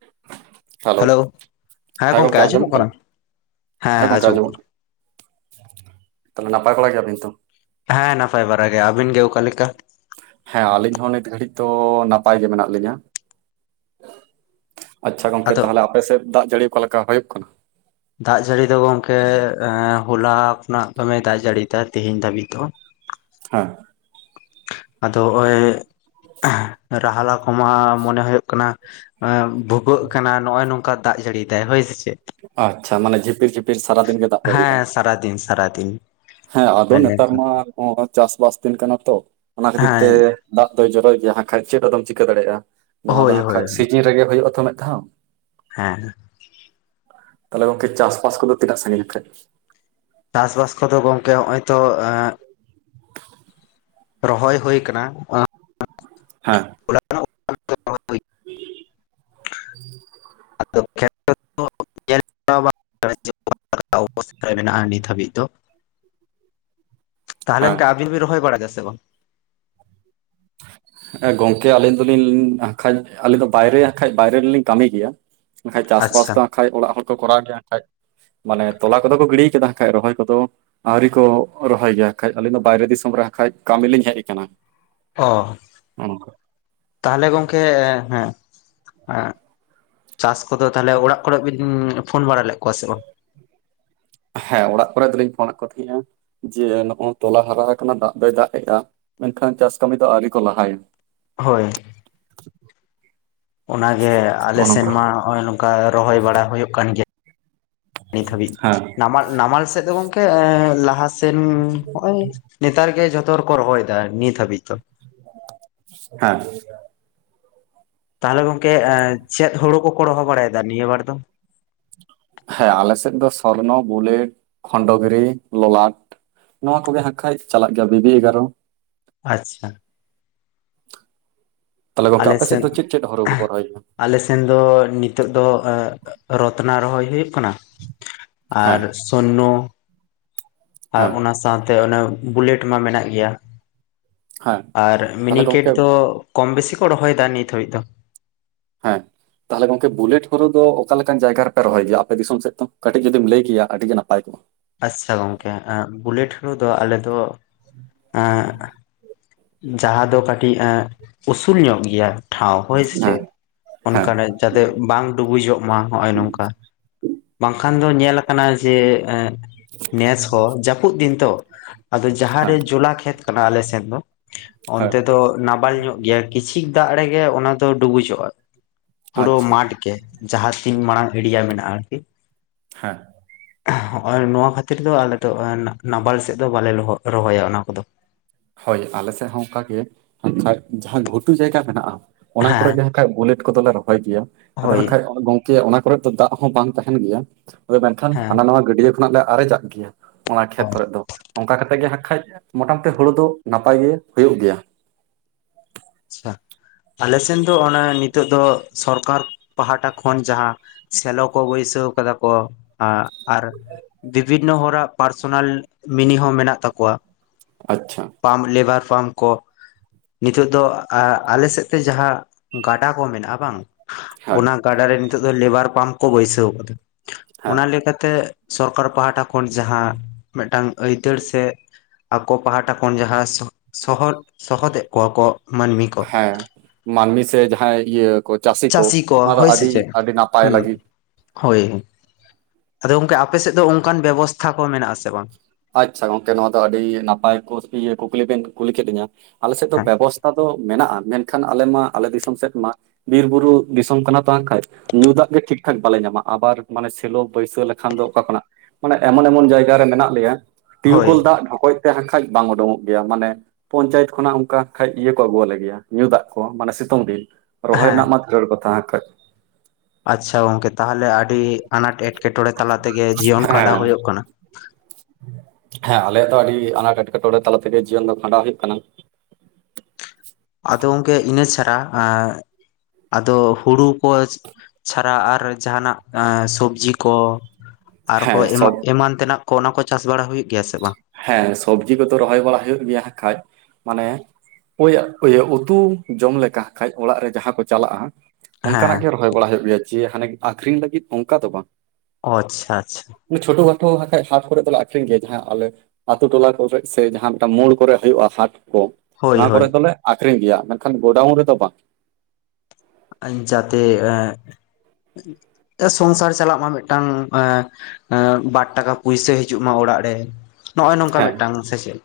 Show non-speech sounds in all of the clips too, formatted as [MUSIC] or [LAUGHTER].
[UNINTELLIGIBLE] Hello ᱦᱮᱸ ᱜᱚᱢᱠᱮ ᱟᱸᱡᱚᱢᱚᱜ ᱠᱟᱱᱟ? ᱦᱮᱸ ᱜᱚᱢᱠᱮ ᱟᱸᱡᱚᱢᱚᱜ ᱠᱟᱱᱟ᱾ ᱛᱟᱦᱚᱞᱮ ᱱᱟᱯᱟᱭ ᱵᱟᱲᱟ ᱜᱮᱭᱟᱵᱤᱱᱛᱚ? ᱦᱮᱸ ᱱᱟᱯᱟᱭ ᱵᱟᱲᱟᱜ ᱜᱮ᱾ ᱟᱹᱵᱤᱱ ᱜᱮ ᱚᱠᱟ ᱞᱮᱠᱟ? ᱦᱮᱸ ᱟᱹᱞᱤᱧ ᱦᱚᱸ ᱱᱤᱛ ᱜᱷᱟᱹᱲᱤᱡ ᱛᱚ ᱱᱟᱯᱟᱭ ᱜᱮ ᱢᱮᱱᱟᱜ ᱞᱤᱧᱟ᱾ ᱟᱪᱪᱷᱟ ᱜᱚᱝᱠᱮ ᱟᱫᱚ ᱛᱟᱦᱚᱞᱮ ᱟᱯᱮ ᱥᱮᱫ ᱫᱟᱜ ᱡᱟᱹᱲᱤ ᱚᱠᱟ ᱞᱮᱠᱟ ᱦᱩᱭᱩᱜ ᱠᱟᱱᱟ? ᱫᱟᱜ ᱡᱟᱹᱲᱤ ᱫᱚ ᱜᱚᱝᱠᱮ ᱮ ᱦᱚᱞᱟ ᱠᱷᱚᱱᱟᱜ ᱫᱚᱢᱮ ᱫᱟᱜ ᱡᱟᱹᱲᱤ ᱭᱮᱫᱟ ᱛᱮᱦᱮᱧ ᱫᱷᱟᱵᱤᱡ ᱫᱚ᱾ ᱦᱮᱸ ᱟᱫᱚ ᱚᱭ ᱨᱟᱦᱟᱞᱟ ᱠᱚᱢᱟ ᱢᱚᱱᱮ ᱦᱩᱭᱩᱜ ᱠᱟᱱᱟ, ᱮ ᱵᱷᱩᱜᱟᱹᱜ ᱠᱟᱱᱟ ᱱᱚᱜᱼᱚᱭ ᱱᱚᱝᱠᱟ ᱫᱟᱜ ᱡᱟᱹᱲᱤᱭ ᱫᱟᱭ ᱦᱳᱭ ᱥᱮ ᱪᱮᱜ ᱟᱪᱪᱷᱟ ᱢᱟᱱᱮ ᱡᱷᱤᱯᱤᱨ ᱡᱷᱤᱯᱤᱨ ᱥᱟᱨᱟᱫᱤᱱ ᱜᱮ ᱫᱟᱜ ᱦᱮᱸ ᱡᱟᱲᱹᱤᱭᱮᱫᱟᱭ ᱥᱟᱨᱟᱫᱤᱱ ᱥᱟᱨᱟᱫᱤᱱ ᱦᱮᱸ ᱟᱫᱚ ᱢᱮᱱ ᱱᱮᱛᱟᱨ ᱞᱮᱠᱷᱟᱱ ᱢᱟ ᱪᱟᱥᱵᱟᱥ ᱫᱤᱱ ᱠᱟᱱᱟ ᱛᱚ ᱚᱱᱟ ᱠᱷᱟᱹᱛᱤᱨ ᱛᱮ ᱦᱮᱸ ᱫᱟᱜ ᱫᱚᱭ ᱡᱚᱨᱚᱭ ᱜᱮᱭᱟ ᱦᱟᱜ ᱠᱷᱟᱡ ᱪᱮᱫ ᱟᱫᱚᱢ ᱪᱤᱠᱟᱹ ᱫᱟᱲᱮᱭᱟᱜᱼᱟ ᱱᱚᱣᱟ ᱫᱚ ᱦᱳᱭ ᱦᱟᱜ ᱦᱳᱭ ᱠᱷᱟᱡ ᱥᱤᱡᱤᱱ ᱨᱮᱜᱮ ᱦᱩᱭᱩᱜᱼᱟ ᱛᱚ ᱢᱤᱫ ᱫᱷᱟᱣ ᱦᱮᱸ ᱦᱮᱸ ᱛᱟᱦᱚᱞᱮ ᱜᱚᱝᱠᱮ ᱪᱟᱥᱵᱟᱥ ᱠᱚᱫᱚ ᱛᱤᱱᱟᱜ ᱥᱟᱹᱜᱤᱧ ᱱᱟᱜᱠᱷᱟᱡ ᱪᱟᱥᱵᱟᱥ ᱠᱚᱫᱚ ᱜᱚᱝᱠᱮ ᱦᱚᱜᱼᱚᱭ ᱛᱚ ᱨᱚᱦᱚᱭ ᱦᱩᱭ ᱟᱠᱟᱱᱟ ᱦᱮᱸ [INAUDIBLE] [INAUDIBLE] ᱚᱵᱚᱥᱛᱟ ᱢᱮᱱᱟᱜᱼᱟ ᱱᱤᱛ ᱦᱟᱹᱵᱤᱡ ᱫᱚ ᱛᱟᱦᱚᱞᱮ ᱦᱮᱸ ᱜᱚᱝᱠᱮ ᱟᱵᱤᱱ ᱵᱤᱱ ᱨᱚᱦᱚᱭ ᱵᱟᱲᱟᱭᱫᱟ ᱥᱮ ᱵᱟᱝ ᱮ ᱜᱚᱝᱠᱮ ᱟᱹᱞᱤᱧ ᱫᱚᱞᱤᱧ ᱦᱟᱜᱠᱷᱟᱡ ᱟᱞᱤᱧ ᱫᱚ ᱵᱟᱭᱨᱮ ᱦᱟᱜᱠᱷᱟᱡ ᱵᱟᱭᱨᱮ ᱨᱮᱞᱤᱧ ᱠᱟᱹᱢᱤ ᱜᱮᱭᱟ ᱠᱷᱟᱡ ᱪᱟᱥᱵᱟᱥ ᱟᱪᱪᱷᱟ ᱫᱚ ᱦᱟᱜᱠᱷᱟᱡ ᱚᱲᱟᱜ ᱦᱚᱲ ᱠᱚ ᱠᱚᱨᱟᱣ ᱜᱮᱭᱟ ᱦᱟᱜᱠᱷᱟᱡ ᱢᱟᱱᱮ ᱛᱚᱞᱟ ᱠᱚᱫᱚ ᱠᱚ ᱜᱤᱲᱤ ᱠᱟᱫᱟ ᱦᱟᱜᱠᱷᱟᱱ ᱨᱚᱦᱚᱭ ᱠᱚᱫᱚ ᱟᱹᱣᱨᱤ ᱠᱚ ᱨᱚᱦᱚᱭ ᱜᱮᱭᱟ ᱦᱟᱜᱠᱷᱟᱡ ᱟᱹᱞᱤᱧ ᱫᱚ ᱵᱟᱭᱨᱮ ᱫᱤᱥᱚᱢ ᱨᱮ ᱦᱟᱜᱠᱷᱟᱡ ᱠᱟᱹᱢᱤ ᱞᱤᱧ ᱦᱮᱡ ᱟᱠᱟᱱᱟ ᱚ ᱚ ᱛᱟᱦᱚᱞᱮ ᱜᱚᱝᱠᱮ ᱮᱜ ᱮᱜ ᱪᱟᱥ ᱠᱚᱫᱚ ᱛᱟᱦᱚᱞᱮ ᱚᱲᱟᱜ ᱠᱚᱨᱮ ᱵᱤᱱ ᱯᱷᱳᱱ ᱵᱟᱲᱟ ᱞᱮᱫ ᱠᱚᱣᱟ ᱥᱮ ᱵᱟᱝ ᱦᱮᱸ ᱚᱲᱟᱜ ᱠᱚᱨᱮ ᱫᱚᱞᱤᱧ ᱯᱷᱳᱱ ᱟᱫ ᱠᱚ ᱛᱟᱦᱮᱡ ᱟ ᱡᱮ ᱱᱚᱜᱼᱚᱭ ᱛᱚᱞᱟ ᱦᱟᱨᱟ ᱟᱠᱟᱱᱟ ᱫᱟᱜ ᱫᱚᱭ ᱫᱟᱜ ᱮᱜᱼᱟ ᱢᱮᱱᱠᱷᱟᱱ ᱪᱟᱥ ᱠᱟᱹᱢᱤ ᱫᱚ ᱟᱹᱣᱨᱤ ᱠᱚ ᱞᱟᱦᱟᱭᱟ ᱦᱳᱭ ᱚᱱᱟᱜᱮ ᱟᱞᱮ ᱱᱚᱜᱼᱚ ᱥᱮᱱ ᱱᱚᱝᱠᱟ ᱢᱟ ᱦᱚᱜᱼᱚᱭ ᱱᱚᱝᱠᱟ ᱨᱚᱦᱚᱭ ᱵᱟᱲᱟ ᱦᱩᱭᱩᱜ ᱠᱟᱱ ᱜᱮᱭᱟ ᱱᱤᱛ ᱦᱟᱹᱵᱤᱡ ᱦᱮᱸ ᱱᱟᱢᱟ ᱱᱟᱢᱟᱞ ᱥᱮᱫ ᱫᱚ ᱜᱚᱝᱠᱮ ᱮ ᱞᱟᱦᱟ ᱥᱮᱱ ᱦᱚᱜᱼᱚᱭ ᱱᱮᱛᱟᱨ ᱜᱮ ᱡᱷᱚᱛᱚ ᱨᱮᱠᱚ ᱨᱚᱦᱚᱭ ᱫᱟ ᱱᱤᱛ ᱦᱟᱹᱵᱤᱡ ᱫᱚ ᱦᱮᱸ ᱛᱟᱦᱚᱞᱮ ᱜᱚᱝᱠᱮ ᱮ ᱪᱮᱫ ᱦᱩᱲᱩ ᱠᱚᱠᱚ ᱨᱚᱦᱚ ᱵᱟᱲᱟᱭ ᱫᱟ ᱱᱤᱭᱟ ᱵᱟᱨ ᱫᱚ ᱦᱮᱸ ᱟᱞᱮ ᱥᱮᱫ ᱫᱚ ᱥᱚᱨᱱᱚ ᱵᱩᱞᱮᱴ ᱠᱷᱚᱱᱰᱚᱜᱤᱨᱤ ᱞᱚᱞᱟᱴ ᱱᱚᱣᱟ ᱠᱚᱜᱮ ᱦᱟᱜᱠᱷᱟᱡ ᱪᱟᱞᱟᱜ ᱜᱮᱭᱟ ᱵᱤᱵᱤ ᱮᱜᱟᱨᱚ ᱟᱪᱪᱷᱟ ᱛᱟᱦᱚᱞᱮ ᱜᱚᱝᱠᱮ ᱟᱯᱮ ᱥᱮᱫ ᱫᱚ ᱪᱮᱫ ᱪᱮᱫ ᱦᱚᱨᱩ ᱠᱚᱠᱚ ᱨᱚᱦᱚᱭ ᱜᱮᱭᱟ ᱟᱞᱮᱥᱮᱱ ᱫᱚ ᱱᱤᱛᱚᱜ ᱫᱚ ᱨᱚᱛᱱᱟ ᱨᱚᱦᱚᱭ ᱦᱩᱭᱩᱜ ᱠᱟᱱᱟ ᱟᱨ ᱦᱮᱸ ᱥᱚᱨᱱᱚ ᱟᱨ ᱦᱮᱸ ᱚᱱᱟᱥ ᱥᱟᱶᱛᱮ ᱚᱱᱮ ᱵᱩᱞᱮᱴ ᱢᱟ ᱢᱮᱱᱟᱜ ᱜᱮᱭᱟ ᱦᱮᱸ ᱟᱨ ᱛᱟᱦᱚᱞᱮ ᱢᱤᱱᱤᱠᱮᱴ ᱜᱚᱝᱠᱮ ᱫᱚ ᱠᱚᱢ ᱵᱮᱥᱤ ᱠᱚ ᱨᱚᱦᱚᱭ ᱫᱟ ᱱᱤᱛ ᱦᱟᱹᱵᱤᱡ ᱫᱚ ᱦᱮᱸ ᱛᱟᱦᱚᱞᱮ ᱜᱚᱝᱠᱮ ᱵᱩᱞᱮᱴ ᱦᱳᱲᱳ ᱫᱚ ᱚᱠᱟ ᱞᱮᱠᱟᱱ ᱡᱟᱭᱜᱟ ᱨᱮᱯᱮ ᱨᱚᱦᱚᱭ ᱜᱮᱭᱟ ᱟᱯᱮ ᱫᱤᱥᱚᱢ ᱥᱮᱫᱚ ᱠᱟᱹᱴᱤᱡ ᱡᱩᱫᱤᱢ ᱞᱟᱹᱭ ᱠᱮᱭᱟ ᱟᱹᱰᱤ ᱜᱮ ᱱᱟᱯᱟᱭ ᱠᱚᱜᱼᱟ ᱟᱪᱪᱷᱟ ᱜᱚᱝᱠᱮ ᱵᱩᱞᱮᱴ ᱦᱩᱲᱩ ᱫᱚ ᱟᱞᱮ ᱫᱚ ᱮᱜ ᱡᱟᱦᱟᱸ ᱫᱚ ᱠᱟᱹᱴᱤᱡ ᱮᱜ ᱩᱥᱩᱞ ᱧᱚᱜ ᱜᱮᱭᱟ ᱴᱷᱟᱶ ᱦᱳᱭ ᱥᱮ ᱦᱮᱸ ᱪᱮᱫ ᱚᱱᱠᱟ ᱨᱮ ᱦᱮᱸ ᱡᱟᱛᱮ ᱵᱟᱝ ᱰᱩᱵᱩᱡᱚᱜ ᱢᱟ ᱱᱚᱜᱼᱚᱭ ᱱᱚᱝᱠᱟ ᱵᱟᱝᱠᱷᱟᱱ ᱫᱚ ᱧᱮ ᱟᱠᱟᱱᱟ ᱡᱮ ᱮᱜ ᱱᱮᱥ ᱦᱚᱸ ᱡᱟᱹᱯᱩᱫ ᱫᱤᱱ ᱛᱚ ᱟᱫᱚ ᱡᱟᱦᱟᱸᱨᱮ ᱦᱮᱸ ᱡᱚᱞᱟ ᱠᱷᱮᱛ ᱠᱟᱱᱟ ᱟᱞᱮ ᱥᱮᱫ ᱫᱚ ᱦᱮᱸ ᱚᱱᱛᱮ ᱫᱚ ᱱᱟᱵᱟᱞ ᱧᱚᱜ ᱜᱮᱭᱟ ᱠᱤᱪᱷᱤᱠ ᱫᱟᱜ ᱨᱮᱜᱮ ᱚᱱᱟ ᱫᱚ ᱰᱩᱵᱩᱡᱚᱜᱼᱟ ᱯᱩᱲᱳ ᱟᱪᱪᱷᱟ ᱢᱟᱴᱷ ᱜᱮ ᱡᱟᱦᱟᱸ ᱛᱤᱱ ᱢᱟᱲᱟᱝ ᱮᱲᱤᱭᱟ ᱢᱮᱱᱟᱜᱼᱟ ᱟᱨᱠᱤ ᱦᱮᱸ ᱱᱚᱣᱟ ᱠᱷᱟᱹᱛᱤᱨ ᱫᱚ ᱟᱞᱮ ᱫᱚ ᱱᱟᱵᱟᱞ ᱥᱮᱫ ᱫᱚ ᱵᱟᱞᱮ ᱨᱚᱦᱚᱭᱟ ᱚᱱᱟ ᱠᱚᱫᱚ ᱦᱳᱭ ᱟᱞᱮ ᱥᱮᱫ ᱦᱚᱸ ᱚᱱᱠᱟ ᱜᱮ ᱡᱟᱦᱟᱸ ᱜᱷᱩᱴᱩ ᱡᱟᱭᱜᱟ ᱢᱮᱱᱟᱜᱼᱟ ᱚᱱᱟ ᱠᱚᱨᱮ ᱦᱮᱸ ᱡᱟᱦᱟᱸ ᱠᱷᱟᱡ ᱵᱩᱞᱮᱴ ᱠᱚᱫᱚᱞᱮ ᱨᱚᱦᱚᱭ ᱜᱮᱭᱟ ᱟᱫᱚ ᱦᱳᱭ ᱦᱟᱸᱜ ᱠᱷᱟᱡ ᱜᱚᱝᱼᱼ ᱚᱱᱟ ᱠᱚᱨᱮᱫ ᱫᱚ ᱫᱟᱜ ᱦᱚᱸ ᱵᱟᱝ ᱛᱟᱦᱮᱱ ᱜᱮᱭᱟ ᱟᱫᱚ ᱢᱮᱱᱠᱷᱟᱱ ᱦᱮᱸ ᱦᱟᱱᱟ ᱱᱟᱣᱟ ᱜᱟᱹᱰᱭᱟᱹ ᱠᱷᱚᱱᱟᱜ ᱞᱮ ᱟᱨᱮᱡᱟᱜ ᱜᱮᱭᱟ ᱚᱱᱟ ᱠᱷᱮᱛ ᱠᱚᱨᱮ ᱫᱚ ᱚᱱᱠᱟ ᱠᱟᱛᱮ ᱜᱮ ᱦᱟᱸᱜ ᱠᱷᱟᱡ ᱢᱚᱴᱟᱢᱩᱴᱤ ᱦᱩᱲᱩ ᱫᱚ ᱱᱟᱯᱟᱭ ᱜᱮ ᱦᱩᱭᱩᱜ ᱜᱮᱭᱟ ᱟᱪᱪᱷᱟ ᱟᱞᱮ ᱥᱮᱱ ᱫᱚ ᱚᱱᱟ ᱱᱤᱛᱚᱜ ᱫᱚ ᱥᱚᱨᱠᱟᱨ ᱯᱟᱦᱴᱟ ᱠᱷᱚᱱ ᱡᱟᱦᱟᱸ ᱥᱮᱞᱚ ᱠᱚ ᱵᱟᱹᱭᱥᱟᱹᱣ ᱠᱟᱫᱟ ᱠᱚ ᱟᱨ ᱵᱤᱵᱷᱤᱱᱱᱚ ᱦᱚᱲᱟᱜ ᱯᱟᱨᱥᱚᱱᱟᱞ ᱢᱤᱱᱤ ᱦᱚᱸ ᱢᱮᱱᱟᱜ ᱛᱟᱠᱚᱣᱟ ᱟᱪᱪᱷᱟ ᱯᱟᱢᱯ ᱞᱮᱵᱟᱨ ᱯᱟᱢᱯ ᱠᱚ ᱱᱤᱛᱚᱜ ᱫᱚ ᱟᱞᱮ ᱥᱮᱫ ᱛᱮ ᱡᱟᱦᱟᱸ ᱜᱟᱰᱟ ᱠᱚ ᱢᱮᱱᱟᱜᱼᱟ ᱵᱟᱝ ᱦᱮᱸ ᱚᱱᱟ ᱜᱟᱰᱟ ᱨᱮ ᱱᱤᱛᱚᱜ ᱫᱚ ᱞᱮᱵᱟᱨ ᱯᱟᱢᱯ ᱠᱚ ᱵᱟᱹᱭᱥᱟᱹᱣ ᱟᱠᱟᱫᱟ ᱦᱮᱸ ᱚᱱᱟ ᱞᱮᱠᱟᱛᱮ ᱛᱮ ᱥᱚᱨᱠᱟᱨ ᱯᱟᱦᱴᱟ ᱠᱷᱚᱱ ᱡᱟᱦᱟᱸ ᱢᱤᱫᱴᱟᱝ ᱟᱹᱭᱫᱟᱹᱨ ᱥᱮ ᱟᱠᱚ ᱯᱟᱦᱴᱟ ᱠᱷᱚᱱ ᱡᱟᱦᱟᱸ ᱥᱚᱦᱚᱫ ᱥᱚᱦᱚᱫᱮᱫ ᱠᱚᱣᱟ ᱠᱚ ᱢᱟᱹᱱᱢᱤ ᱠᱚ ᱦᱮᱸ ᱢᱟᱱᱢᱤ ᱥᱮ ᱡᱟᱦᱟᱸᱭ ᱤᱭᱟᱹ ᱠᱚ ᱪᱟᱹᱥᱤ ᱠᱚ ᱚᱱᱟ ᱫᱚ ᱦᱳᱭ ᱥᱮ ᱟᱹᱰᱤ ᱪᱮᱫ ᱟᱹᱰᱤ ᱱᱟᱯᱟᱭ ᱦᱩᱸ ᱞᱟᱹᱜᱤᱫ ᱦᱳᱭ ᱟᱫᱚ ᱜᱚᱝᱠᱮ ᱟᱯᱮ ᱥᱮᱫ ᱫᱚ ᱚᱱᱠᱟᱱ ᱵᱮᱵᱚᱥᱛᱷᱟ ᱠᱚ ᱢᱮᱱᱟᱜᱼᱟ ᱥᱮ ᱵᱟᱝ? ᱟᱪᱪᱷᱟ ᱜᱚᱝᱠᱮ ᱱᱚᱣᱟ ᱫᱚ ᱟᱹᱰᱤ ᱱᱟᱯᱟᱭ ᱠᱚ ᱠᱩᱠᱞᱤ ᱵᱮᱱ ᱠᱩᱞᱤ ᱠᱮᱫ ᱞᱤᱧᱟ ᱟᱞᱮ ᱥᱮᱫ ᱫᱚ ᱦᱮᱸ ᱵᱮᱵᱚᱥᱛᱷᱟ ᱫᱚ ᱢᱮᱱᱟᱜᱼᱟ ᱢᱮᱱᱠᱷᱟᱱ ᱟᱞᱮ ᱢᱟ ᱟᱞᱮ ᱫᱤᱥᱚᱢ ᱥᱮᱫ ᱢᱟ ᱵᱤᱨ ᱵᱩᱨᱩ ᱫᱤᱥᱚᱢ ᱠᱟᱱᱟ ᱵᱟᱝ ᱠᱷᱟᱡ ᱧᱩ ᱫᱟᱜ ᱜᱮ ᱴᱷᱤᱠ ᱴᱷᱟᱠ ᱵᱟᱞᱮ ᱧᱟᱢᱟ ᱟᱵᱟᱨ ᱢᱟᱱᱮ ᱥᱮᱞᱳ ᱵᱟᱹᱭᱥᱟᱹᱣ ᱞᱮᱠᱷᱟᱱ ᱫᱚ ᱚᱠᱟ ᱠᱷᱚᱱᱟᱜ ᱢᱟᱱᱮ ᱮᱢᱚᱱ ᱮᱢᱚᱱ ᱡᱟᱭᱜᱟ‌ ᱨᱮ ᱢᱮᱱᱟᱜ ᱞᱮᱭᱟ ᱦᱳᱭ ᱴᱤᱭᱩᱠᱚᱞ ᱫᱟᱜ ᱰᱷᱚᱠᱚᱡ ᱛᱮ ᱦᱟᱠᱷᱟᱡ ᱵᱟᱝ ᱩᱰᱩᱠᱚᱜ ᱜᱮᱭᱟ ᱢᱟᱱᱮ ᱯᱚᱧᱪᱟᱭᱮᱛ ᱠᱷᱚᱱᱟᱜ ᱚᱱᱠᱟ ᱠᱷᱟᱱ ᱤᱭᱟᱹ ᱠᱚ ᱟᱹᱜᱩᱣᱟᱞᱮ ᱜᱮᱭᱟ ᱧᱩ ᱫᱟᱜ ᱠᱚ ᱢᱟᱱᱮ ᱥᱤᱛᱩᱝ ᱫᱤᱱ ᱨᱚᱦᱚᱭ ᱦᱮᱸ ᱨᱮᱱᱟᱜ ᱢᱟ ᱠᱷᱟᱹᱲ ᱠᱚ ᱛᱟᱦᱮᱸ ᱟᱠᱟᱫ ᱟᱪᱪᱷᱟ ᱜᱚᱝᱠᱮ ᱛᱟᱦᱚᱞᱮ ᱟᱹᱰᱤ ᱟᱱᱟᱴ ᱮᱴᱠᱮᱴᱚᱬᱮ ᱛᱟᱞᱟ ᱛᱮᱜᱮ ᱡᱤᱭᱚᱱ ᱠᱷᱟᱸᱰᱟᱣ ᱦᱮᱸ ᱦᱩᱭᱩᱜ ᱠᱟᱱᱟ ᱦᱮᱸ ᱟᱞᱮᱭᱟᱜ ᱫᱚ ᱟᱹᱰᱤ ᱟᱱᱟᱴ ᱮᱴᱠᱮᱴᱚᱬᱮ ᱛᱟᱞᱟ ᱛᱮᱜᱮ ᱡᱤᱭᱚᱱ ᱫᱚ ᱠᱷᱟᱸᱰᱟᱣ ᱦᱩᱭᱩᱜ ᱠᱟᱱᱟ ᱟᱫᱚ ᱜᱚᱝᱠᱮ ᱤᱱᱟᱹ ᱪᱷᱟᱲᱟ ᱟᱫᱚ ᱦᱩᱲᱩ ᱠᱚ ᱪᱷᱟᱲᱟ ᱟᱨ ᱡᱟᱦᱟᱱᱟᱜ ᱥᱚᱵᱡᱤ ᱠᱚᱼᱼ ᱦᱮᱸ ᱟᱨᱦᱚᱸ ᱮᱢ ᱥᱚᱵ ᱮᱢᱟᱱ ᱛᱮᱱᱟᱜ ᱠᱚ ᱚᱱᱟ ᱠᱚ ᱪᱟᱥ ᱵᱟᱲᱟ ᱦᱩᱭᱩᱜ ᱜᱮᱭᱟ ᱥᱮ ᱵᱟᱝ? ᱦᱮᱸ ᱥᱚᱵᱡᱤ ᱠᱚᱫᱚ ᱨᱚᱦᱚᱭ ᱵᱟᱲᱟ ᱦᱩᱭᱩᱜ ᱜᱮᱭᱟ ᱦ ᱠᱷᱟᱡ ᱢᱟᱱᱮᱼᱼ ᱚᱠᱚᱭᱟᱜ ᱩᱛᱩ ᱡᱚᱢ ᱞᱮᱠᱟ ᱠᱷᱟᱱ ᱚᱲᱟᱜ ᱨᱮ ᱡᱟᱦᱟᱸ ᱠᱚ ᱪᱟᱞᱟᱜᱼᱟ᱾ ᱦᱮᱸ ᱚᱱᱠᱟᱱᱟᱜ ᱜᱮ ᱨᱚᱦᱚᱭ ᱵᱟᱲᱟ ᱦᱩᱭᱩᱜ ᱜᱮᱭᱟ ᱡᱮ ᱦᱟᱱᱮ ᱟᱠᱷᱨᱤᱧ ᱞᱟᱹᱜᱤᱫ ᱚᱱᱠᱟ ᱫᱚ ᱵᱟᱝ, ᱚ ᱟᱪᱪᱷᱟ ᱟᱪᱪᱷᱟ ᱷᱳᱴᱳ ᱜᱷᱟᱴ ᱵᱟᱟᱱᱡ ᱦᱟᱴ ᱠᱚᱨᱮ ᱫᱚᱞᱮ ᱟᱠᱷᱨᱤᱧ ᱜᱮᱭᱟ᱾ ᱡᱟᱦᱟᱸ ᱟᱞᱮ ᱟᱛᱳ ᱴᱚᱞᱟ ᱠᱚᱨᱮ ᱥᱮ ᱡᱟᱦᱟᱸ ᱢᱤᱫᱴᱟᱝ ᱢᱳᱲ ᱠᱚᱨᱮ ᱦᱩᱭᱩᱜᱼᱟ ᱦᱟᱴ ᱠᱚ ᱦᱳᱭ ᱱᱚᱣᱟ ᱦᱳᱭ ᱠᱚᱨᱮ ᱫᱚᱞᱮᱼᱼ ᱟᱠᱷᱨᱤᱧ ᱜᱮᱭᱟ ᱢᱮᱱ ᱠᱷᱟᱱ ᱜᱳᱰᱟᱣᱩᱱ ᱨᱮᱫᱚ ᱵᱟᱝ, ᱡᱟᱛᱮ ᱥᱚᱝᱥᱟᱨ ᱪᱟᱞᱟᱜ ᱢᱟ ᱢᱤᱫᱴᱟᱝ ᱮᱼᱼ ᱮ ᱵᱟᱨ ᱴᱟᱠᱟ ᱯᱩᱭᱥᱟᱹ ᱦᱤᱡᱩᱜ ᱢᱟ ᱚᱲᱟᱜ ᱨᱮᱼᱼ ᱱᱚᱜᱼᱚᱭ ᱱᱚᱝᱠᱟ ᱦᱮᱸ ᱢᱤᱫᱴᱟᱝ ᱥᱮᱪᱮᱫ᱾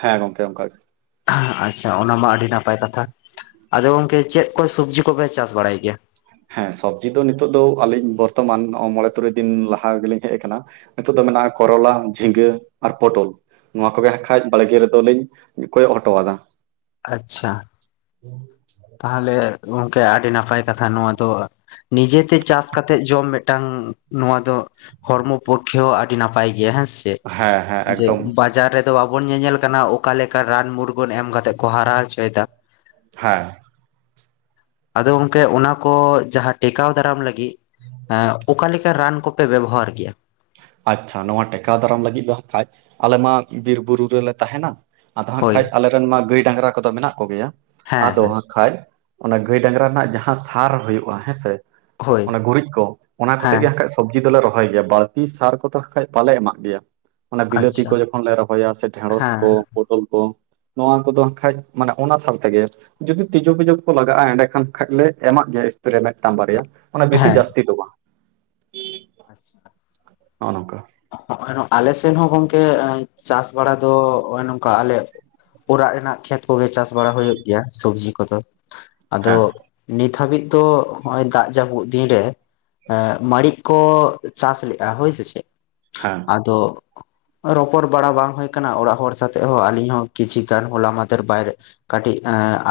ᱦᱮᱸ ᱜᱚᱝᱠᱮ ᱚᱱᱠᱟ ᱜᱮ ᱟᱪᱪᱷᱟ ᱚᱱᱟ ᱢᱟ ᱟᱹᱰᱤ ᱱᱟᱯᱟᱭ ᱠᱟᱛᱷᱟ ᱟᱫᱚ ᱜᱚᱝᱠᱮ ᱪᱮᱫ ᱠᱚ ᱥᱚᱵᱡᱤᱼᱼ ᱠᱚᱯᱮ ᱪᱟᱥ ᱵᱟᱲᱟᱭ ᱜᱮᱭᱟ, ᱦᱮᱸ ᱥᱚᱵᱽᱡᱤ ᱫᱚ ᱱᱤᱛᱚᱜ ᱫᱚ ᱟᱹᱞᱤᱧ ᱵᱚᱨᱛᱚᱢᱟᱱ ᱢᱚᱬᱮ ᱛᱩᱨᱩᱭ ᱫᱤᱱ ᱞᱟᱦᱟ ᱜᱮᱞᱤᱧ ᱦᱮᱡ ᱟᱠᱟᱱᱟ᱾ ᱱᱤᱛᱚᱜ ᱫᱚ ᱢᱮᱱᱟᱜᱼᱟ ᱠᱚᱨᱚᱞᱟ ᱡᱷᱤᱸᱜᱟᱹ ᱟᱨ ᱯᱚᱴᱚᱞ ᱱᱚᱣᱟ ᱠᱚᱜᱮ ᱠᱷᱷᱟᱡ ᱵᱟᱲᱜᱮ ᱨᱮᱫᱚ ᱚᱞᱤᱧ ᱠᱚᱭ ᱦᱚᱴᱚ ᱟᱫᱟ, ᱟᱪᱪᱷᱟ᱾ ᱦᱮᱸ [INAUDIBLE] ᱛᱟᱦᱚᱞᱮ ᱜᱚᱝᱠᱮ ᱟᱹᱰᱤ ᱱᱟᱯᱟᱭ ᱠᱟᱛᱷᱟ ᱱᱚᱣᱟ ᱫᱚ᱾ ᱱᱤᱡᱮ ᱛᱮ ᱪᱟᱥ ᱠᱟᱛᱮᱜ ᱡᱚᱢ ᱢᱤᱫᱴᱟᱝ ᱱᱚᱣᱟ ᱫᱚ ᱾ ᱦᱚᱲᱢᱚ ᱯᱚᱠᱠᱷᱮ ᱦᱚᱸ ᱟᱹᱰᱤ ᱱᱟᱯᱟᱭ ᱜᱮᱭᱟ ᱦᱮᱸᱥᱮ ᱦᱮᱸ ᱦᱮᱸ ᱡᱮ ᱮᱠᱫᱚᱢ ᱵᱟᱡᱟᱨ ᱨᱮ ᱾ ᱫᱚ ᱵᱟᱵᱚᱱ ᱧᱮᱧᱮᱞ ᱠᱟᱱᱟ ᱚᱠᱟ ᱞᱮᱠᱟ ᱨᱟᱱ ᱢᱩᱨᱜᱟᱹᱱ ᱮᱢ ᱠᱟᱛᱮᱫ ᱠᱚ ᱦᱟᱨᱟ ᱦᱚᱪᱚᱭᱮᱫᱟ ᱾ ᱦᱮᱸ᱾ ᱟᱫᱚ ᱜᱚᱝᱠᱮ ᱚᱱᱟ ᱠᱚ ᱡᱟᱦᱟᱸ ᱴᱮᱠᱟᱣ ᱫᱟᱨᱟᱢ ᱞᱟᱹᱜᱤᱫ ᱚᱠᱟ ᱞᱮᱠᱟ ᱨᱟᱱ ᱠᱚ ᱾ ᱯᱮ ᱵᱮᱵᱚᱦᱟᱨ ᱜᱮᱭᱟ ᱾ ᱟᱪᱷᱟ ᱱᱚᱣᱟ ᱴᱮᱠᱟᱣ ᱫᱟᱨᱟᱢ ᱞᱟᱹᱜᱤᱫ ᱫᱚ ᱦᱟᱸᱜ ᱠᱷᱟᱱ ᱟᱞᱮ ᱢᱟ ᱵᱤᱨ ᱵᱩᱨᱩ ᱨᱮᱞᱮ ᱛᱟᱸᱦᱮᱱᱟ ᱾ ᱟᱫᱚ ᱦᱟᱸᱜ ᱦᱳᱭ ᱠᱷᱟᱡ ᱟᱞᱮᱨᱮᱱ ᱢᱟ ᱜᱟᱹᱭ ᱰᱟᱝᱨᱟ ᱠᱚ ᱫᱚ ᱢᱮᱱᱟᱜ ᱠᱚᱜᱮᱭᱟ ᱦᱮᱸ ᱟᱫᱚ ᱦᱮᱸ ᱦᱟᱸᱜ ᱠᱷᱟᱡ ᱾ ᱚᱱᱟ ᱜᱟᱹᱭ ᱰᱟᱝᱨᱟ ᱨᱮᱱᱟᱜ ᱡᱟᱦᱟᱸ ᱥᱟᱨ ᱦᱩᱭᱩᱜᱼᱟ ᱦᱮᱸᱥᱮ ᱦᱳᱭ ᱚᱱᱟ ᱜᱩᱨᱤᱡ ᱠᱚ ᱚᱱᱟ ᱠᱚᱛᱮ ᱦᱮᱸ ᱜᱮ ᱦᱟᱜ ᱾ ᱥᱚᱵᱽᱡᱤ ᱫᱚ ᱞᱮ ᱨᱚᱦᱚᱭ ᱜᱮᱭᱟ᱾ᱵᱟᱹᱲᱛᱤ ᱥᱟᱨ ᱠᱚᱛ ᱞᱮ ᱠᱷᱟᱡ ᱵᱟᱞᱮ ᱮᱢᱟᱜ ᱜᱮᱭᱟ ᱾ ᱚᱱᱟ ᱵᱤᱞᱟᱹᱛᱤ ᱟᱪᱪᱷᱟ ᱠᱚ ᱡᱚᱠᱷᱚᱱ ᱞᱮ ᱨᱚᱦᱚᱭᱟ ᱥᱮ ᱰᱷᱮᱸᱲᱚᱥ ᱠᱚ ᱦᱮᱸ ᱯᱚᱴᱚᱞ ᱠᱚ ᱾ ᱱᱚᱣᱟ ᱠᱚᱫᱚ ᱦᱠᱷᱟᱡ ᱢᱟᱱᱮ ᱚᱱᱟ ᱥᱟᱶᱞ ᱛᱮᱜᱮᱼᱼ ᱡᱩᱫᱤ ᱛᱤᱡᱩ ᱯᱤᱡᱩ ᱠᱚ ᱞᱟᱜᱟᱜᱼᱟ ᱮᱸᱰᱮ ᱠᱷᱟᱱ ᱠᱷᱟᱱᱡ ᱞᱮ ᱮᱢᱟᱜ ᱢᱮᱭᱟ ᱥᱯᱨᱮ ᱢᱤᱫᱴᱟᱝ ᱵᱟᱨᱭᱟ᱾ ᱚᱱᱟ ᱵᱤᱥᱤ ᱡᱟᱹᱥᱛᱤ ᱫᱚᱚᱜ ᱵᱟᱝᱼᱟ, ᱟᱪᱪᱷᱟ ᱾ ᱦᱚ ᱱᱚᱝᱠᱟ ᱾ ᱟᱞᱮ ᱥᱮᱫ ᱦᱚᱸ ᱜᱚᱝᱠᱮ ᱪᱟᱥ ᱵᱟᱲᱟ ᱫᱚ ᱱᱚᱜ ᱱᱚᱝᱠᱟ ᱟᱞᱮ ᱾ ᱚᱲᱟᱜ ᱨᱮᱱᱟᱜ ᱠᱷᱮᱛ ᱠᱚᱜᱮ ᱪᱟᱥ ᱵᱟᱲᱟ ᱦᱩᱭᱩᱜ ᱜᱮᱭᱟ ᱥᱚᱵᱽᱡᱤ ᱠᱚᱫᱚ ᱟᱫᱚ ᱦᱮᱸ ᱾ ᱱᱤᱛ ᱦᱟᱹᱵᱤᱡ ᱫᱚ ᱱᱚᱜ ᱚᱭ ᱫᱟᱜ ᱡᱟᱹᱯᱩᱫ ᱫᱤᱱ ᱨᱮ ᱾ ᱢᱟᱹᱲᱤᱡ ᱠᱚ ᱪᱟᱥ ᱞᱮᱫᱼᱟ ᱦᱳᱹᱭ ᱥᱮ ᱪᱮᱫ ᱦᱮᱸ ᱟᱫᱚ ᱾ ᱨᱚᱯᱚᱲ ᱵᱟᱲᱟ ᱵᱟᱝ ᱦᱩᱭ ᱠᱟᱱᱟ ᱚᱲᱟᱜ ᱦᱚᱲ ᱥᱟᱛᱮᱜ ᱦᱚᱸ ᱟᱹᱞᱤᱧ ᱦᱚᱸ ᱠᱤᱪᱷᱩ ᱜᱟᱱ ᱦᱚᱞᱟ ᱢᱟ ᱫᱷᱮᱨ ᱵᱟᱭ ᱠᱟᱹᱴᱤᱡ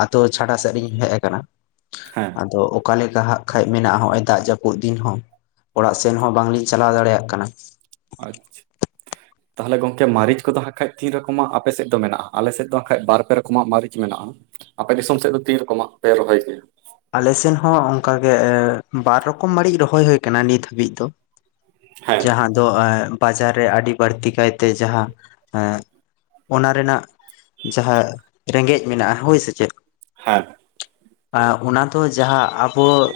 ᱟᱛᱳ ᱪᱷᱟᱰᱟ ᱥᱮᱫ ᱨᱤᱧ ᱦᱮᱡ ᱟᱠᱟᱱᱟ ᱾ ᱦᱮᱸ᱾ ᱟᱫᱚ ᱚᱠᱟ ᱞᱮᱠᱟ ᱦᱟᱜ ᱠᱷᱟᱡ ᱢᱮᱱᱟᱜᱼᱟ ᱱᱚᱜ ᱚᱭ ᱫᱟᱜ ᱡᱟᱹᱯᱩᱫ ᱫᱤᱱ ᱦᱚᱸ ᱾ ᱚᱲᱟᱜ ᱥᱮᱱ ᱦᱚᱸ ᱵᱟᱝᱞᱤᱧ ᱪᱟᱞᱟᱣ ᱫᱟᱲᱮᱭᱟᱜ ᱠᱟᱱᱟ ᱾ ᱟᱪᱪᱷᱟ ᱛᱟᱦᱚᱞᱮ ᱜᱚᱝᱠᱮ ᱢᱟᱨᱤᱡ ᱠᱚ ᱫᱚ ᱦᱟᱸᱜ ᱠᱷᱟᱡ ᱛᱤᱱ ᱨᱚᱠᱚ ᱢᱟᱜ ᱟᱯᱮ ᱥᱮᱫ ᱫᱚ ᱢᱮᱱᱟᱜᱼᱟ ᱟᱞᱮ ᱥᱮᱫ ᱫᱚ ᱠᱷᱟᱡ ᱵᱟᱨ ᱯᱮ ᱨᱚᱠᱚ ᱢᱟᱜ ᱢᱟᱹᱨᱤᱪ ᱢᱮᱱᱟᱜᱼᱟ ᱾ ᱟᱯᱮ ᱫᱤᱥᱚᱢ ᱥᱮᱫ ᱫᱚ ᱛᱤᱱ ᱨᱚᱠᱚ ᱢᱟᱜ ᱯᱮ ᱨᱚᱦᱚᱭ ᱠᱮᱭᱟ ᱾ ᱟᱞᱮ ᱥᱮᱱ ᱦᱚᱸ ᱚᱱᱠᱟ ᱜᱮ ᱵᱟᱨ ᱨᱚᱠᱚᱢ ᱢᱟᱹᱲᱤᱡ ᱨᱚᱦᱚᱭ ᱦᱩᱭᱳ ᱟᱠᱟᱱᱟ ᱱᱤᱛ ᱦᱟᱹᱵᱤᱡ ᱫᱚ ᱾ ᱦᱮᱸ ᱡᱟᱦᱟᱸ ᱫᱚ ᱵᱟᱡᱟᱨ ᱨᱮ ᱟᱹᱰᱤ ᱵᱟᱹᱲᱛᱤ ᱠᱟᱭᱛᱮ ᱡᱟᱦᱟᱸ ᱦᱮᱸ ᱾ ᱚᱱᱟ ᱨᱮᱱᱟᱜ ᱡᱟᱦᱟᱸ ᱨᱮᱸᱜᱮᱡ ᱢᱮᱱᱟᱜᱼᱟ ᱦᱳᱹᱭ ᱥᱮ ᱪᱮᱫ ᱾ ᱦᱮᱸ᱾ ᱚᱱᱟ ᱫᱚ ᱡᱟᱦᱟᱸ ᱟᱵᱚ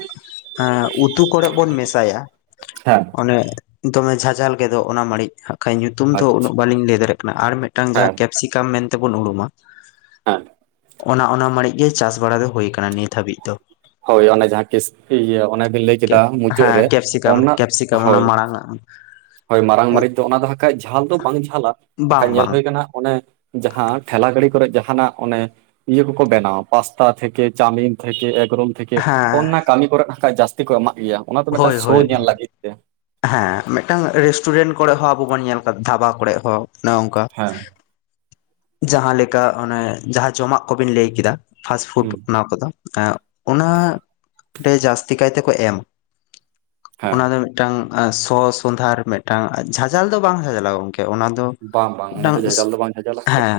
ᱦᱮᱸ ᱩᱛᱩ ᱠᱚᱨᱮ ᱵᱚᱱ ᱢᱮᱥᱟᱭᱟ᱾ ᱦᱮᱸ ᱚᱱᱮ ᱫᱚᱢᱮ ᱡᱷᱟᱡᱷᱟᱞ ᱜᱮ ᱫᱚᱜ ᱚᱱᱟ ᱢᱟᱹᱲᱤᱡ ᱦᱟᱠᱷᱚᱡ ᱧᱩᱛᱩᱢ ᱫᱚ ᱟᱪᱪᱷᱟ ᱩᱱᱟᱹᱜ ᱵᱟᱹᱞᱤᱧ ᱞᱟᱹᱭ ᱫᱟᱲᱮᱭᱟᱜ ᱠᱟᱱᱟ ᱟᱨ ᱢᱤᱫᱴᱟᱝ ᱡᱟᱦᱟᱸ ᱦᱮᱸ ᱠᱮᱯ ᱾ ᱥᱤᱠᱟᱢ ᱢᱮᱱ ᱛᱮ ᱵᱚᱱ ᱩᱨᱩᱢᱟ ᱾ ᱦᱮᱸ᱾ ᱚᱱᱟ ᱚᱱᱟ ᱢᱟᱹᱨᱤᱡ ᱜᱮ ᱪᱟᱥ ᱵᱟᱲᱟ ᱫᱚ ᱦᱳᱹᱭ ᱟᱠᱟᱱᱟ ᱱᱤᱛ ᱦᱟᱹᱵᱤᱡ ᱫᱚ ᱾ ᱦᱳᱹᱭ ᱚᱱᱮ ᱡᱟᱦᱟᱸ ᱠᱤᱥ ᱤᱭᱟᱹ ᱚᱱᱮ ᱵᱮᱱ ᱞᱟᱹᱭ ᱠᱮᱫᱟ ᱢᱩᱪᱟᱹᱫ ᱦᱮᱸ ᱨᱮ ᱠᱮᱯᱥᱤᱠᱟᱢ ᱚᱱᱟ ᱠᱮᱯᱥᱤᱠᱟᱢ ᱚᱱᱟ ᱦᱳᱹᱭ ᱢᱟᱲᱟᱝ ᱟᱜ ᱾ ᱦᱳᱹᱭ ᱢᱟᱨᱟᱝ ᱢᱟᱹᱨᱤᱪ ᱫᱚ ᱚᱱᱟ ᱫᱚ ᱦᱟᱜ ᱠᱷᱟᱡ ᱡᱷᱟᱞ ᱫᱚ ᱵᱟᱝ ᱡᱷᱟᱞᱟᱼᱟ ᱵᱟᱠᱷᱟᱡ ᱵᱟᱝ ᱧᱮᱞ ᱵᱟᱝ ᱦᱩᱭ ᱠᱟᱱᱟ ᱚᱱᱮ ᱾ ᱡᱟᱦᱟᱸ ᱴᱷᱮᱞᱟ ᱜᱟᱹᱲᱤ ᱠᱚᱨᱮ ᱡᱟᱦᱟ ᱱᱟᱜ ᱚᱱᱮ ᱤᱭᱟᱹ ᱠᱚᱠᱚ ᱵᱮᱱᱟᱣ ᱯᱟᱥᱛᱟᱷ ᱛᱷᱮᱠᱮ ᱪᱟᱣᱢᱤᱱ ᱛᱷᱮᱠᱮ ᱮᱠᱨᱳᱢ ᱾ ᱛᱷᱮᱠᱮ ᱦᱮᱸ ᱚᱱᱱᱟ ᱠᱟᱹᱢᱤ ᱠᱚᱨᱮ ᱠᱷᱟᱡ ᱡᱟᱹᱥᱛᱤ ᱠᱚ ᱮᱢᱟᱜ ᱜᱮᱭᱟ ᱚᱱᱟ ᱫᱚ ᱢᱤᱫᱴᱟᱝ ᱦᱳᱭ ᱦᱳᱭ ᱥᱳ ᱧᱮᱞ ᱞᱟᱹᱜᱤᱫ ᱛᱮ ᱾ ᱦᱮᱸ ᱢᱤᱫᱴᱟᱝ ᱨᱮᱥᱴᱩᱨᱮᱱᱴ ᱠᱚᱨᱮ ᱦᱚᱸ ᱟᱵᱚ ᱵᱚᱱ ᱧᱮᱞ ᱟᱠᱟᱫᱟ ᱫᱷᱟᱵᱟ ᱠᱚᱨᱮ ᱦᱚᱸ ᱾ ᱚᱱᱮ ᱚᱝᱠᱟ ᱦᱮᱸ ᱡᱟᱦᱟᱸᱞᱮᱠᱟ ᱚᱱᱮ ᱡᱟᱦᱟᱸ ᱡᱚᱢᱟᱜ ᱠᱚ ᱵᱤᱱ ᱞᱟᱹᱭ ᱠᱮᱫᱟ ᱾ ᱯᱷᱟᱥᱴ ᱯᱷᱩᱰ ᱦᱩᱸ ᱚᱱᱟ ᱠᱚ ᱫᱚ ᱾ ᱚᱱᱟ ᱨᱮ ᱡᱟᱹᱥᱛᱤ ᱠᱟᱭ ᱛᱮᱠᱚ ᱮᱢᱟ ᱦᱮᱸ ᱚᱱᱟ ᱫᱚ ᱾ ᱢᱤᱫᱴᱟᱝ ᱥᱚ ᱥᱚᱸᱫᱷᱟᱨ ᱢᱤᱫᱴᱟᱝ ᱡᱷᱟᱡᱟᱞ ᱫᱚ ᱵᱟᱝ ᱡᱷᱟᱡᱟᱞᱟ ᱜᱚᱢᱠᱮ ᱚᱱᱟ ᱾ ᱟᱫᱚ ᱵᱟᱝ ᱵᱟᱝ ᱚᱱᱟ ᱢᱤᱫᱴᱟᱝ ᱫᱚ ᱡᱷᱟᱡᱟᱞ ᱫᱚ ᱵᱟᱝ ᱡᱷᱟᱡᱟᱞᱟ ᱦᱟᱸᱠᱷᱟᱡ ᱦᱮᱸ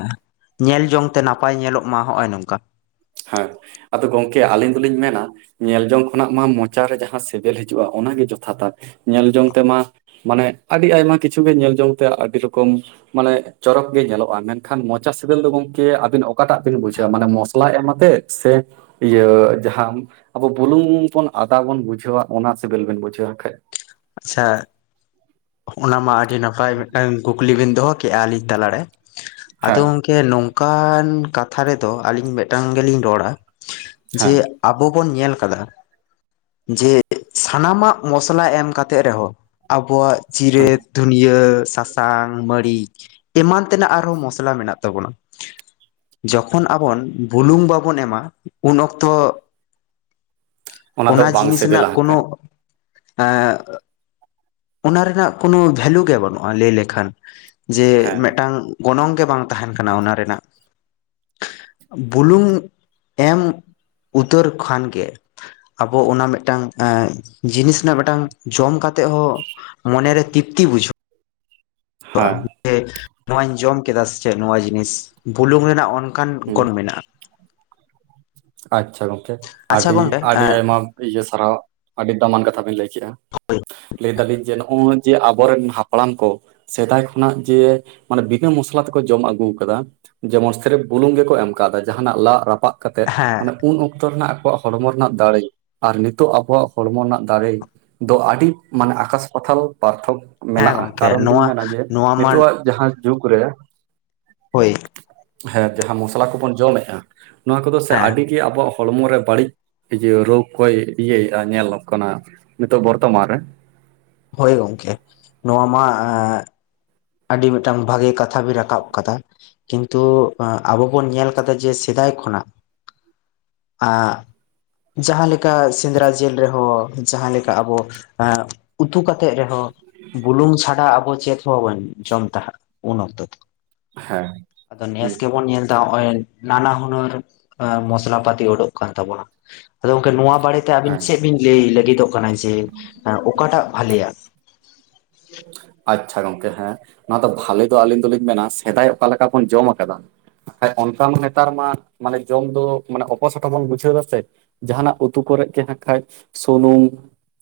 ᱧᱮᱞ ᱡᱚᱝ ᱛᱮ ᱱᱟᱯᱟᱭ ᱧᱮᱞᱚᱜ ᱢᱟ ᱦᱚᱜᱼᱚᱭ ᱱᱚᱝᱠᱟ ᱾ ᱦᱮᱸ ᱟᱫᱚ ᱜᱚᱢᱠᱮ ᱟᱹᱞᱤᱧ ᱫᱚᱞᱤᱧ ᱢᱮᱱᱟ ᱧᱮᱞ ᱡᱚᱝ ᱠᱷᱚᱱᱟᱜ ᱢᱟ ᱢᱚᱪᱟ ᱨᱮ ᱡᱟᱦᱟᱸ ᱥᱮᱹᱵᱮᱹᱞ ᱦᱤᱡᱩᱜᱼᱟ ᱚᱱᱟᱜᱮ ᱡᱚᱛᱷᱟᱛᱟ ᱧᱮᱞ ᱡᱚᱝ ᱛᱮᱢᱟ ᱢᱟᱱᱮ ᱟᱹᱰᱤ ᱟᱭᱢᱟ ᱠᱤᱪᱷᱩ ᱜᱮ ᱧᱮᱞ ᱡᱚᱝ ᱛᱮ ᱟᱹᱰᱤ ᱨᱚᱠᱚᱢ ᱢᱟᱱᱮ ᱪᱚᱨᱚᱠ ᱜᱮ ᱧᱮᱞᱚᱜᱼᱟ ᱢᱮᱱᱠᱷᱟᱱ ᱢᱚᱪᱟ ᱥᱤᱸᱵᱤᱞ ᱫᱚ ᱜᱚᱝᱠᱮ ᱟᱹᱵᱤᱱ ᱚᱠᱟᱴᱟᱜ ᱵᱤᱱ ᱵᱩᱡᱷᱟᱹᱣᱟ ᱢᱟᱱᱮ ᱢᱚᱥᱞᱟ [UNINTELLIGIBLE] ᱮᱢ ᱟᱛᱮᱜ ᱥᱮ ᱤᱭᱟᱹ ᱡᱟᱦᱟᱸ ᱟᱵᱚ ᱵᱩᱞᱩᱝ ᱵᱚᱱ ᱟᱫᱟ ᱵᱚᱱ ᱵᱩᱡᱷᱟᱹᱣᱟ ᱚᱱᱟ ᱥᱤᱵᱤᱞ ᱵᱤᱱ ᱵᱩᱡᱷᱟᱹᱣᱟ ᱠᱷᱟᱱᱡ ᱟᱪᱪᱷᱟ ᱚᱱᱟᱢᱟ ᱟᱹᱰᱤ ᱱᱟᱯᱟᱭ ᱢᱤᱫᱴᱮᱱ ᱠᱩᱠᱞᱤ ᱵᱤᱱ ᱫᱚᱦᱚ ᱠᱮᱫᱼᱟ ᱟᱹᱞᱤᱧ ᱛᱟᱞᱟ ᱨᱮ ᱟᱫᱚ ᱦᱮᱸ ᱜᱚᱝᱠᱮ ᱱᱚᱝᱠᱟᱱ ᱠᱟᱛᱷᱟ ᱨᱮᱫᱚ ᱟᱞᱤᱧ ᱢᱤᱫᱴᱟᱝ ᱜᱮᱞᱤᱧ ᱨᱚᱲᱟ ᱡᱮ ᱦᱮᱸ ᱟᱵᱚ ᱵᱚᱱ ᱧᱮᱞ ᱠᱟᱫᱟ ᱡᱮ ᱥᱟᱱᱟᱢᱟᱜ ᱢᱚᱥᱞᱟ ᱮᱢ ᱠᱟᱛᱮᱜ ᱨᱮᱦᱚᱸ ᱟᱵᱚᱣᱟᱜ ᱦᱮᱸ ᱡᱤᱨᱮᱫ ᱫᱷᱩᱱᱤᱭᱟᱹ ᱥᱟᱥᱟᱝ ᱥᱟᱥᱟᱝ ᱢᱟᱹᱨᱤᱪ ᱮᱢᱟᱱ ᱛᱮᱱᱟᱜ ᱟᱨᱦᱚᱸ ᱢᱚᱥᱞᱟ ᱢᱮᱱᱟᱜ ᱛᱟᱵᱚᱱᱟ ᱾ ᱡᱚᱠᱷᱚᱱ ᱟᱵᱚᱱ ᱵᱩᱞᱩᱝ ᱵᱟᱵᱚᱱ ᱮᱢᱟ ᱩᱱ ᱚᱠᱛᱚ ᱾ ᱫᱚ ᱚᱱᱟ ᱵᱟᱝ ᱡᱤᱱᱤᱥ ᱨᱮᱱᱟᱜ ᱥᱤᱵᱤᱞᱟ ᱠᱳᱱᱳ ᱦᱟᱸᱠᱷᱟᱡ ᱮ ᱾ ᱚᱱᱟ ᱨᱮᱱᱟᱜ ᱠᱳᱱᱳ ᱵᱷᱮᱞᱩ ᱜᱮ ᱵᱟᱹᱱᱩᱜᱼᱟ ᱞᱟᱹᱭ ᱞᱮᱠᱷᱟᱱ ᱡᱮ ᱦᱮᱸ ᱢᱤᱫᱴᱟᱝ ᱾ ᱜᱚᱱᱚᱝ ᱜᱮ ᱵᱟᱝ ᱛᱟᱦᱮᱱ ᱠᱟᱱᱟ ᱚᱱᱟ ᱨᱮᱱᱟᱜ ᱵᱩᱞᱩᱝ ᱮᱢ ᱩᱛᱟᱹᱨ ᱠᱷᱟᱱ ᱜᱮ ᱟᱵᱚ ᱚᱱᱟ ᱢᱤᱫᱴᱟᱝ ᱡᱤᱱᱤᱥ ᱨᱮᱱᱟᱜ ᱢᱤᱫᱴᱟᱝ ᱡᱚᱢ ᱠᱟᱛᱮᱜ ᱦᱚᱸ ᱢᱚᱱᱮᱨᱮ ᱛᱤᱯᱛᱤ ᱵᱩᱡᱩᱜ ᱦᱮᱸ ᱡᱮ ᱱᱚᱣᱟᱧ ᱡᱚᱢ ᱠᱮᱫᱟ ᱥᱮ ᱪᱮᱫ ᱱᱚᱣᱟ ᱡᱤᱱᱤᱥ ᱵᱩᱞᱩᱝ ᱨᱮᱱᱟᱜ ᱚᱱᱟ ᱚᱱᱠᱟᱱ ᱦᱩᱸ ᱜᱩᱱ ᱢᱮᱱᱟᱜᱼᱟ ᱟᱪᱪᱷᱟ ᱜᱚᱝᱠᱮ ᱟᱪᱪᱷᱟ ᱟᱹᱰᱤ ᱜᱚᱝᱠᱮ ᱟᱹᱰᱤ ᱮᱸ ᱟᱭᱢᱟ ᱤᱭᱟᱹ ᱥᱟᱨᱦᱟᱣ ᱟᱹᱰᱤ ᱫᱟᱢᱟᱱ ᱠᱟᱛᱷᱟ ᱵᱤᱱ ᱞᱟᱹᱭ ᱠᱮᱫᱼᱟ᱾ ᱞᱟᱹᱭ ᱫᱟᱞᱤᱧ ᱡᱮ ᱱᱚᱜᱼᱚᱭ ᱡᱮ ᱟᱵᱚᱨᱮᱱ ᱦᱟᱯᱲᱟᱢ ᱠᱚ ᱥᱮᱫᱟᱭ ᱠᱷᱚᱱᱟᱜ ᱡᱮ ᱢᱟᱱᱮ ᱵᱤᱜᱟᱹ ᱢᱚᱥᱞᱟ ᱛᱮᱠᱚ ᱡᱚᱢ ᱟᱹᱜᱩ ᱠᱟᱫᱟ᱾ ᱡᱮᱢᱚᱱ ᱥᱨᱮᱯ ᱵᱩᱞᱩᱝ ᱜᱮᱠᱚ ᱮᱢ ᱠᱟᱣᱫᱟ ᱡᱟᱦᱟᱱᱟᱜ ᱞᱟᱜ ᱨᱟᱯᱟᱜ ᱠᱟᱛᱮᱫ ᱦᱮᱸ ᱢᱟᱱᱮ ᱩᱱ ᱚᱠᱛᱚ ᱨᱮᱱᱟᱜ ᱟᱠᱚᱣᱟᱜ ᱦᱚᱲᱢᱚ ᱨᱮᱱᱟᱜ ᱫᱟᱲᱮ ᱟᱨ ᱱᱤᱛᱚᱜ ᱟᱵᱚᱣᱟᱜ ᱦᱚᱲᱢᱚ ᱨᱮᱱᱟᱜ ᱫᱟᱲᱮ ᱫᱚ ᱟᱹᱰᱤ ᱢᱟᱱᱮ ᱟᱠᱟᱥ ᱯᱟᱛᱟᱞ ᱯᱟᱨᱛᱷᱚᱠᱠᱚ ᱦᱮᱸ ᱢᱮᱱᱟᱜᱼᱟ ᱜᱚᱝᱠᱮ ᱠᱟᱨᱚᱱ ᱫᱩᱧ ᱱᱚᱣᱟ ᱢᱮᱱᱟ ᱡᱮ ᱱᱚᱣᱟ ᱢᱟ ᱱᱤᱛᱟᱹᱜ ᱟᱜ ᱡᱟᱦᱟᱸ ᱡᱩᱜᱽ ᱨᱮ ᱦᱳᱭ ᱦᱮᱸ ᱡᱟᱦᱟᱸ ᱢᱚᱥᱞᱟ ᱠᱚᱵᱚᱱ ᱡᱚᱢᱮᱜᱼᱟ ᱱᱚᱣᱟ ᱠᱚᱫᱚ ᱥᱮ ᱦᱮᱸ ᱟᱹᱰᱤ ᱜᱮ ᱟᱵᱚᱣᱟᱜ ᱦᱚᱲᱢᱚ ᱨᱮ ᱵᱟᱹᱲᱤᱡ ᱤᱭᱟᱹ ᱨᱳᱜᱽ ᱠᱚᱭ ᱤᱭᱟᱹᱭᱮᱫᱼᱟ ᱧᱮᱞᱚᱜ ᱠᱟᱱᱟ ᱱᱤᱛᱚᱜ ᱵᱚᱨᱛᱚᱢᱟᱱ ᱨᱮ ᱦᱳᱭ ᱜᱚᱢᱠᱮ ᱱᱚᱣᱟ ᱢᱟ ᱟᱹᱰᱤ ᱢᱤᱫᱴᱟᱝ ᱵᱷᱟᱜᱮ ᱠᱟᱛᱷᱟ ᱵᱤᱱ ᱨᱟᱠᱟᱵ ᱟᱠᱟᱫᱟ᱾ ᱠᱤᱱᱛᱩ ᱟᱵᱚ ᱵᱚᱱ ᱧᱮᱞ ᱠᱟᱫᱟ ᱡᱮ ᱥᱮᱫᱟᱭ ᱠᱷᱚᱱᱟᱜ ᱡᱟᱦᱟᱸ ᱞᱮᱠᱟ ᱥᱮᱸᱫᱽᱨᱟ ᱡᱤᱞ ᱨᱮᱦᱚᱸ ᱡᱟᱦᱟᱸ ᱞᱮᱠᱟ ᱟᱵᱚ ᱩᱛᱩ ᱠᱟᱛᱮᱫ ᱨᱮᱦᱚᱸ ᱵᱩᱞᱩᱝ ᱪᱷᱟᱰᱟ ᱟᱵᱚ ᱪᱮᱫ ᱦᱚᱸ ᱵᱟᱱᱩᱜ ᱡᱚᱢ ᱛᱟᱦᱮᱫ ᱩᱱ ᱚᱠᱛᱚ ᱫᱚ ᱦᱮᱸ ᱟᱫᱚ ᱱᱮᱥ ᱜᱮᱵᱚᱱ ᱧᱮᱞ ᱱᱟᱱᱟ ᱦᱩᱱᱟᱹᱨ ᱢᱚᱥᱞᱟ ᱯᱟᱹᱛᱤ ᱩᱰᱩᱠ ᱠᱟᱱ ᱛᱟᱵᱚᱱᱟ ᱟᱫᱚ ᱜᱚᱝᱠᱮ ᱱᱚᱣᱟ ᱵᱟᱨᱮᱛᱮ ᱛᱮ ᱟᱵᱤᱱ ᱦᱮᱸ ᱪᱮᱫ ᱵᱤᱱ ᱞᱟᱹᱭ ᱞᱟᱹᱜᱤᱫᱚᱜ ᱠᱟᱱᱟ ᱡᱮ ᱚᱠᱟᱴᱟᱜ ᱵᱷᱟᱞᱮᱭᱟ ᱟᱪᱪᱷᱟ ᱜᱚᱝᱠᱮ ᱦᱮᱸ ᱱᱚᱣᱟ ᱫᱚ ᱵᱷᱟᱞᱮ ᱫᱚ ᱟᱹᱞᱤᱧ ᱫᱚ ᱞᱤᱧ ᱢᱮᱱᱟ ᱥᱮᱫᱟᱭ ᱚᱠᱟ ᱞᱮᱠᱟ ᱵᱚᱱ ᱡᱚᱢ ᱟᱠᱟᱫᱟ ᱚᱱᱠᱟ ᱢᱟ ᱱᱮᱛᱟᱨ ᱢᱟ ᱢᱟᱱᱮ ᱡᱚᱢ ᱫᱚ ᱢᱟᱱᱮ ᱚᱯᱚᱥᱚᱴᱚ ᱵᱚᱱ ᱵᱩᱡᱷᱟᱹᱣ ᱮᱫᱟ ᱥᱮ ᱡᱟᱦᱟᱱᱟᱜ ᱩᱛᱩ ᱠᱚᱨᱮᱜ ᱜᱮ ᱦᱟᱸᱜ ᱠᱷᱟᱡ ᱥᱩᱱᱩᱢ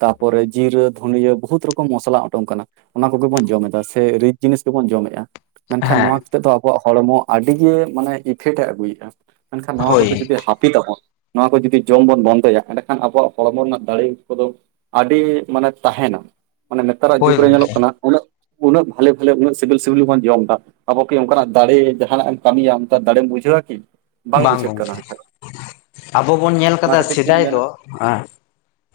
ᱛᱟᱯᱚᱨᱮ ᱡᱤᱨᱟᱹ ᱫᱷᱩᱱᱤᱭᱟᱹ ᱵᱚᱦᱩᱛ ᱨᱚᱠᱚᱢ ᱢᱚᱥᱞᱟ ᱚᱸᱰᱚᱝ ᱠᱟᱱᱟ᱾ ᱚᱱᱟ ᱠᱚᱜᱮ ᱵᱚᱱ ᱡᱚᱢ ᱮᱫᱟ ᱥᱮ ᱨᱤᱪ ᱡᱤᱱᱤᱥ ᱜᱮᱵᱚᱱ ᱡᱚᱢᱮᱫᱼᱟ ᱢᱮᱱᱠᱷᱟᱱ ᱦᱮᱸ ᱱᱚᱣᱟ ᱛᱮᱫ ᱫᱚ ᱟᱵᱚᱣᱟᱜ ᱦᱚᱲᱢᱚ ᱟᱹᱰᱤ ᱜᱮ ᱢᱟᱱᱮ ᱤᱯᱷᱮᱠᱴ ᱮ ᱟᱹᱜᱩᱭᱮᱫᱼᱟ ᱢᱮᱱᱠᱷᱟᱱ ᱱᱚᱣᱟ ᱦᱳᱭ ᱠᱚᱫᱚ ᱡᱩᱫᱤ ᱦᱟᱹᱯᱤᱫ ᱟᱵᱚᱱ ᱱᱚᱣᱟ ᱠᱚ ᱡᱩᱫᱤ ᱡᱚᱢ ᱵᱚᱱ ᱵᱚᱱᱫᱚᱭᱟ ᱮᱸᱰᱮᱠᱷᱟᱱ ᱟᱵᱚᱣᱟᱜ ᱦᱚᱲᱢᱚ ᱨᱮᱱᱟᱜ ᱫᱟᱲᱮ ᱠᱚᱫᱚ ᱟᱹᱰᱤ ᱢᱟᱱᱮ ᱛᱟᱦᱮᱱᱟ, ᱢᱟᱱᱮ ᱱᱮᱛᱟᱨᱟᱜ ᱦᱳᱭ ᱡᱩᱜᱽᱨᱮ ᱧᱮᱞᱚᱜ ᱠᱟᱱᱟ ᱩᱱᱟᱹᱜ ᱩᱱᱟᱹᱜ ᱵᱷᱟᱞᱮ ᱵᱷᱟᱞᱮ ᱩᱱᱟᱹᱜ ᱥᱤᱵᱤᱞ ᱥᱤᱵᱤᱞ ᱵᱚᱱ ᱡᱚᱢ ᱫᱟ᱾ ᱟᱵᱚ ᱠᱤ ᱚᱱᱠᱟᱱᱟᱜ ᱫᱟᱲᱮ ᱡᱟᱦᱱᱟᱜ ᱮᱢ ᱠᱟᱢᱤᱭᱟ ᱚᱱᱠᱟ ᱫᱟᱲᱮᱢ ᱵᱩᱡᱷᱟᱹᱣᱟ ᱠᱤ? ᱵᱟᱝ ᱵᱩᱡᱷᱟᱹᱜ ᱠᱟᱱᱟ ᱜᱚᱝᱠᱮ, ᱦᱟᱸᱜ ᱠᱷᱟᱡ ᱟᱵᱚ ᱵᱚᱱ ᱧᱮᱞ ᱚᱱᱟ ᱠᱟᱫᱟ ᱠᱷᱟᱹᱛᱤᱨ ᱛᱤᱧ ᱥᱮᱫᱟᱭ ᱢᱮᱱᱟ ᱫᱚ᱾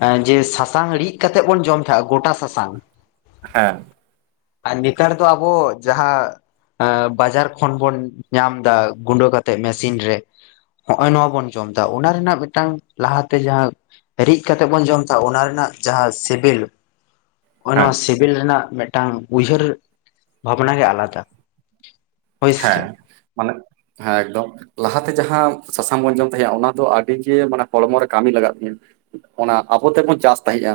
ᱦᱮᱸ ᱡᱮ ᱥᱟᱥᱟᱝ ᱨᱤᱫ ᱠᱟᱛᱮᱜ ᱵᱚᱱ ᱡᱚᱢ ᱛᱟᱦᱮᱜᱼᱟ ᱜᱚᱴᱟ ᱥᱟᱥᱟᱝ᱾ ᱦᱮᱸ ᱟᱨ ᱱᱮᱛᱟᱨ ᱫᱚ ᱟᱵᱚ ᱡᱟᱦᱟᱸ ᱦᱮ ᱵᱟᱡᱟᱨ ᱠᱷᱚᱱ ᱵᱚᱱ ᱧᱟᱢ ᱫᱟ ᱜᱩᱰᱟᱹ ᱠᱟᱛᱮᱫ ᱢᱮᱥᱤᱱ ᱨᱮ᱾ ᱦᱚᱜᱼᱚᱭ ᱱᱚᱣᱟ ᱵᱚᱱ ᱡᱚᱢ ᱫᱟ ᱚᱱᱟ ᱨᱮᱱᱟᱜ ᱢᱤᱫᱴᱟᱝ ᱞᱟᱦᱟᱛᱮ ᱡᱟᱦᱟᱸ ᱨᱤᱜ ᱠᱟᱛᱮ ᱵᱚᱱ ᱡᱚᱢ ᱛᱟᱦᱮ ᱚᱱᱟ ᱨᱮᱱᱟᱜ ᱡᱟᱦᱟᱸ ᱥᱮᱵᱮᱞ ᱦᱚᱜᱼᱚᱭ ᱦᱮᱸ ᱱᱚᱣᱟ ᱥᱮᱵᱮᱞ ᱨᱮᱱᱟᱜ ᱢᱮᱫᱴᱟᱝ, ᱩᱭᱦᱟᱹᱨ ᱵᱷᱟᱵᱽᱱᱟ ᱜᱮ ᱟᱞᱟᱫᱟ᱾ ᱦᱳᱭ ᱥᱮ ᱦᱮᱸ ᱪᱮᱫ ᱢᱟᱱᱮ ᱦᱮᱸ ᱮᱠᱫᱚᱢ᱾ ᱞᱟᱦᱟᱛᱮ ᱡᱟᱦᱟᱸ ᱥᱟᱥᱟᱝ ᱵᱚᱱ ᱢᱚᱡ ᱛᱟᱦᱮᱼᱟ ᱚᱱᱟ ᱫᱚ ᱟᱰᱤᱜᱮ ᱢᱟᱱᱮ ᱦᱚᱲᱢᱚ ᱨᱮ ᱠᱟᱢᱤ ᱞᱟᱜᱟᱜ ᱛᱤᱧᱟ᱾ ᱚᱱᱟ ᱟᱵᱚ ᱛᱮᱵᱚᱱ ᱪᱟᱥ ᱛᱟᱦᱮᱸᱫᱼᱟ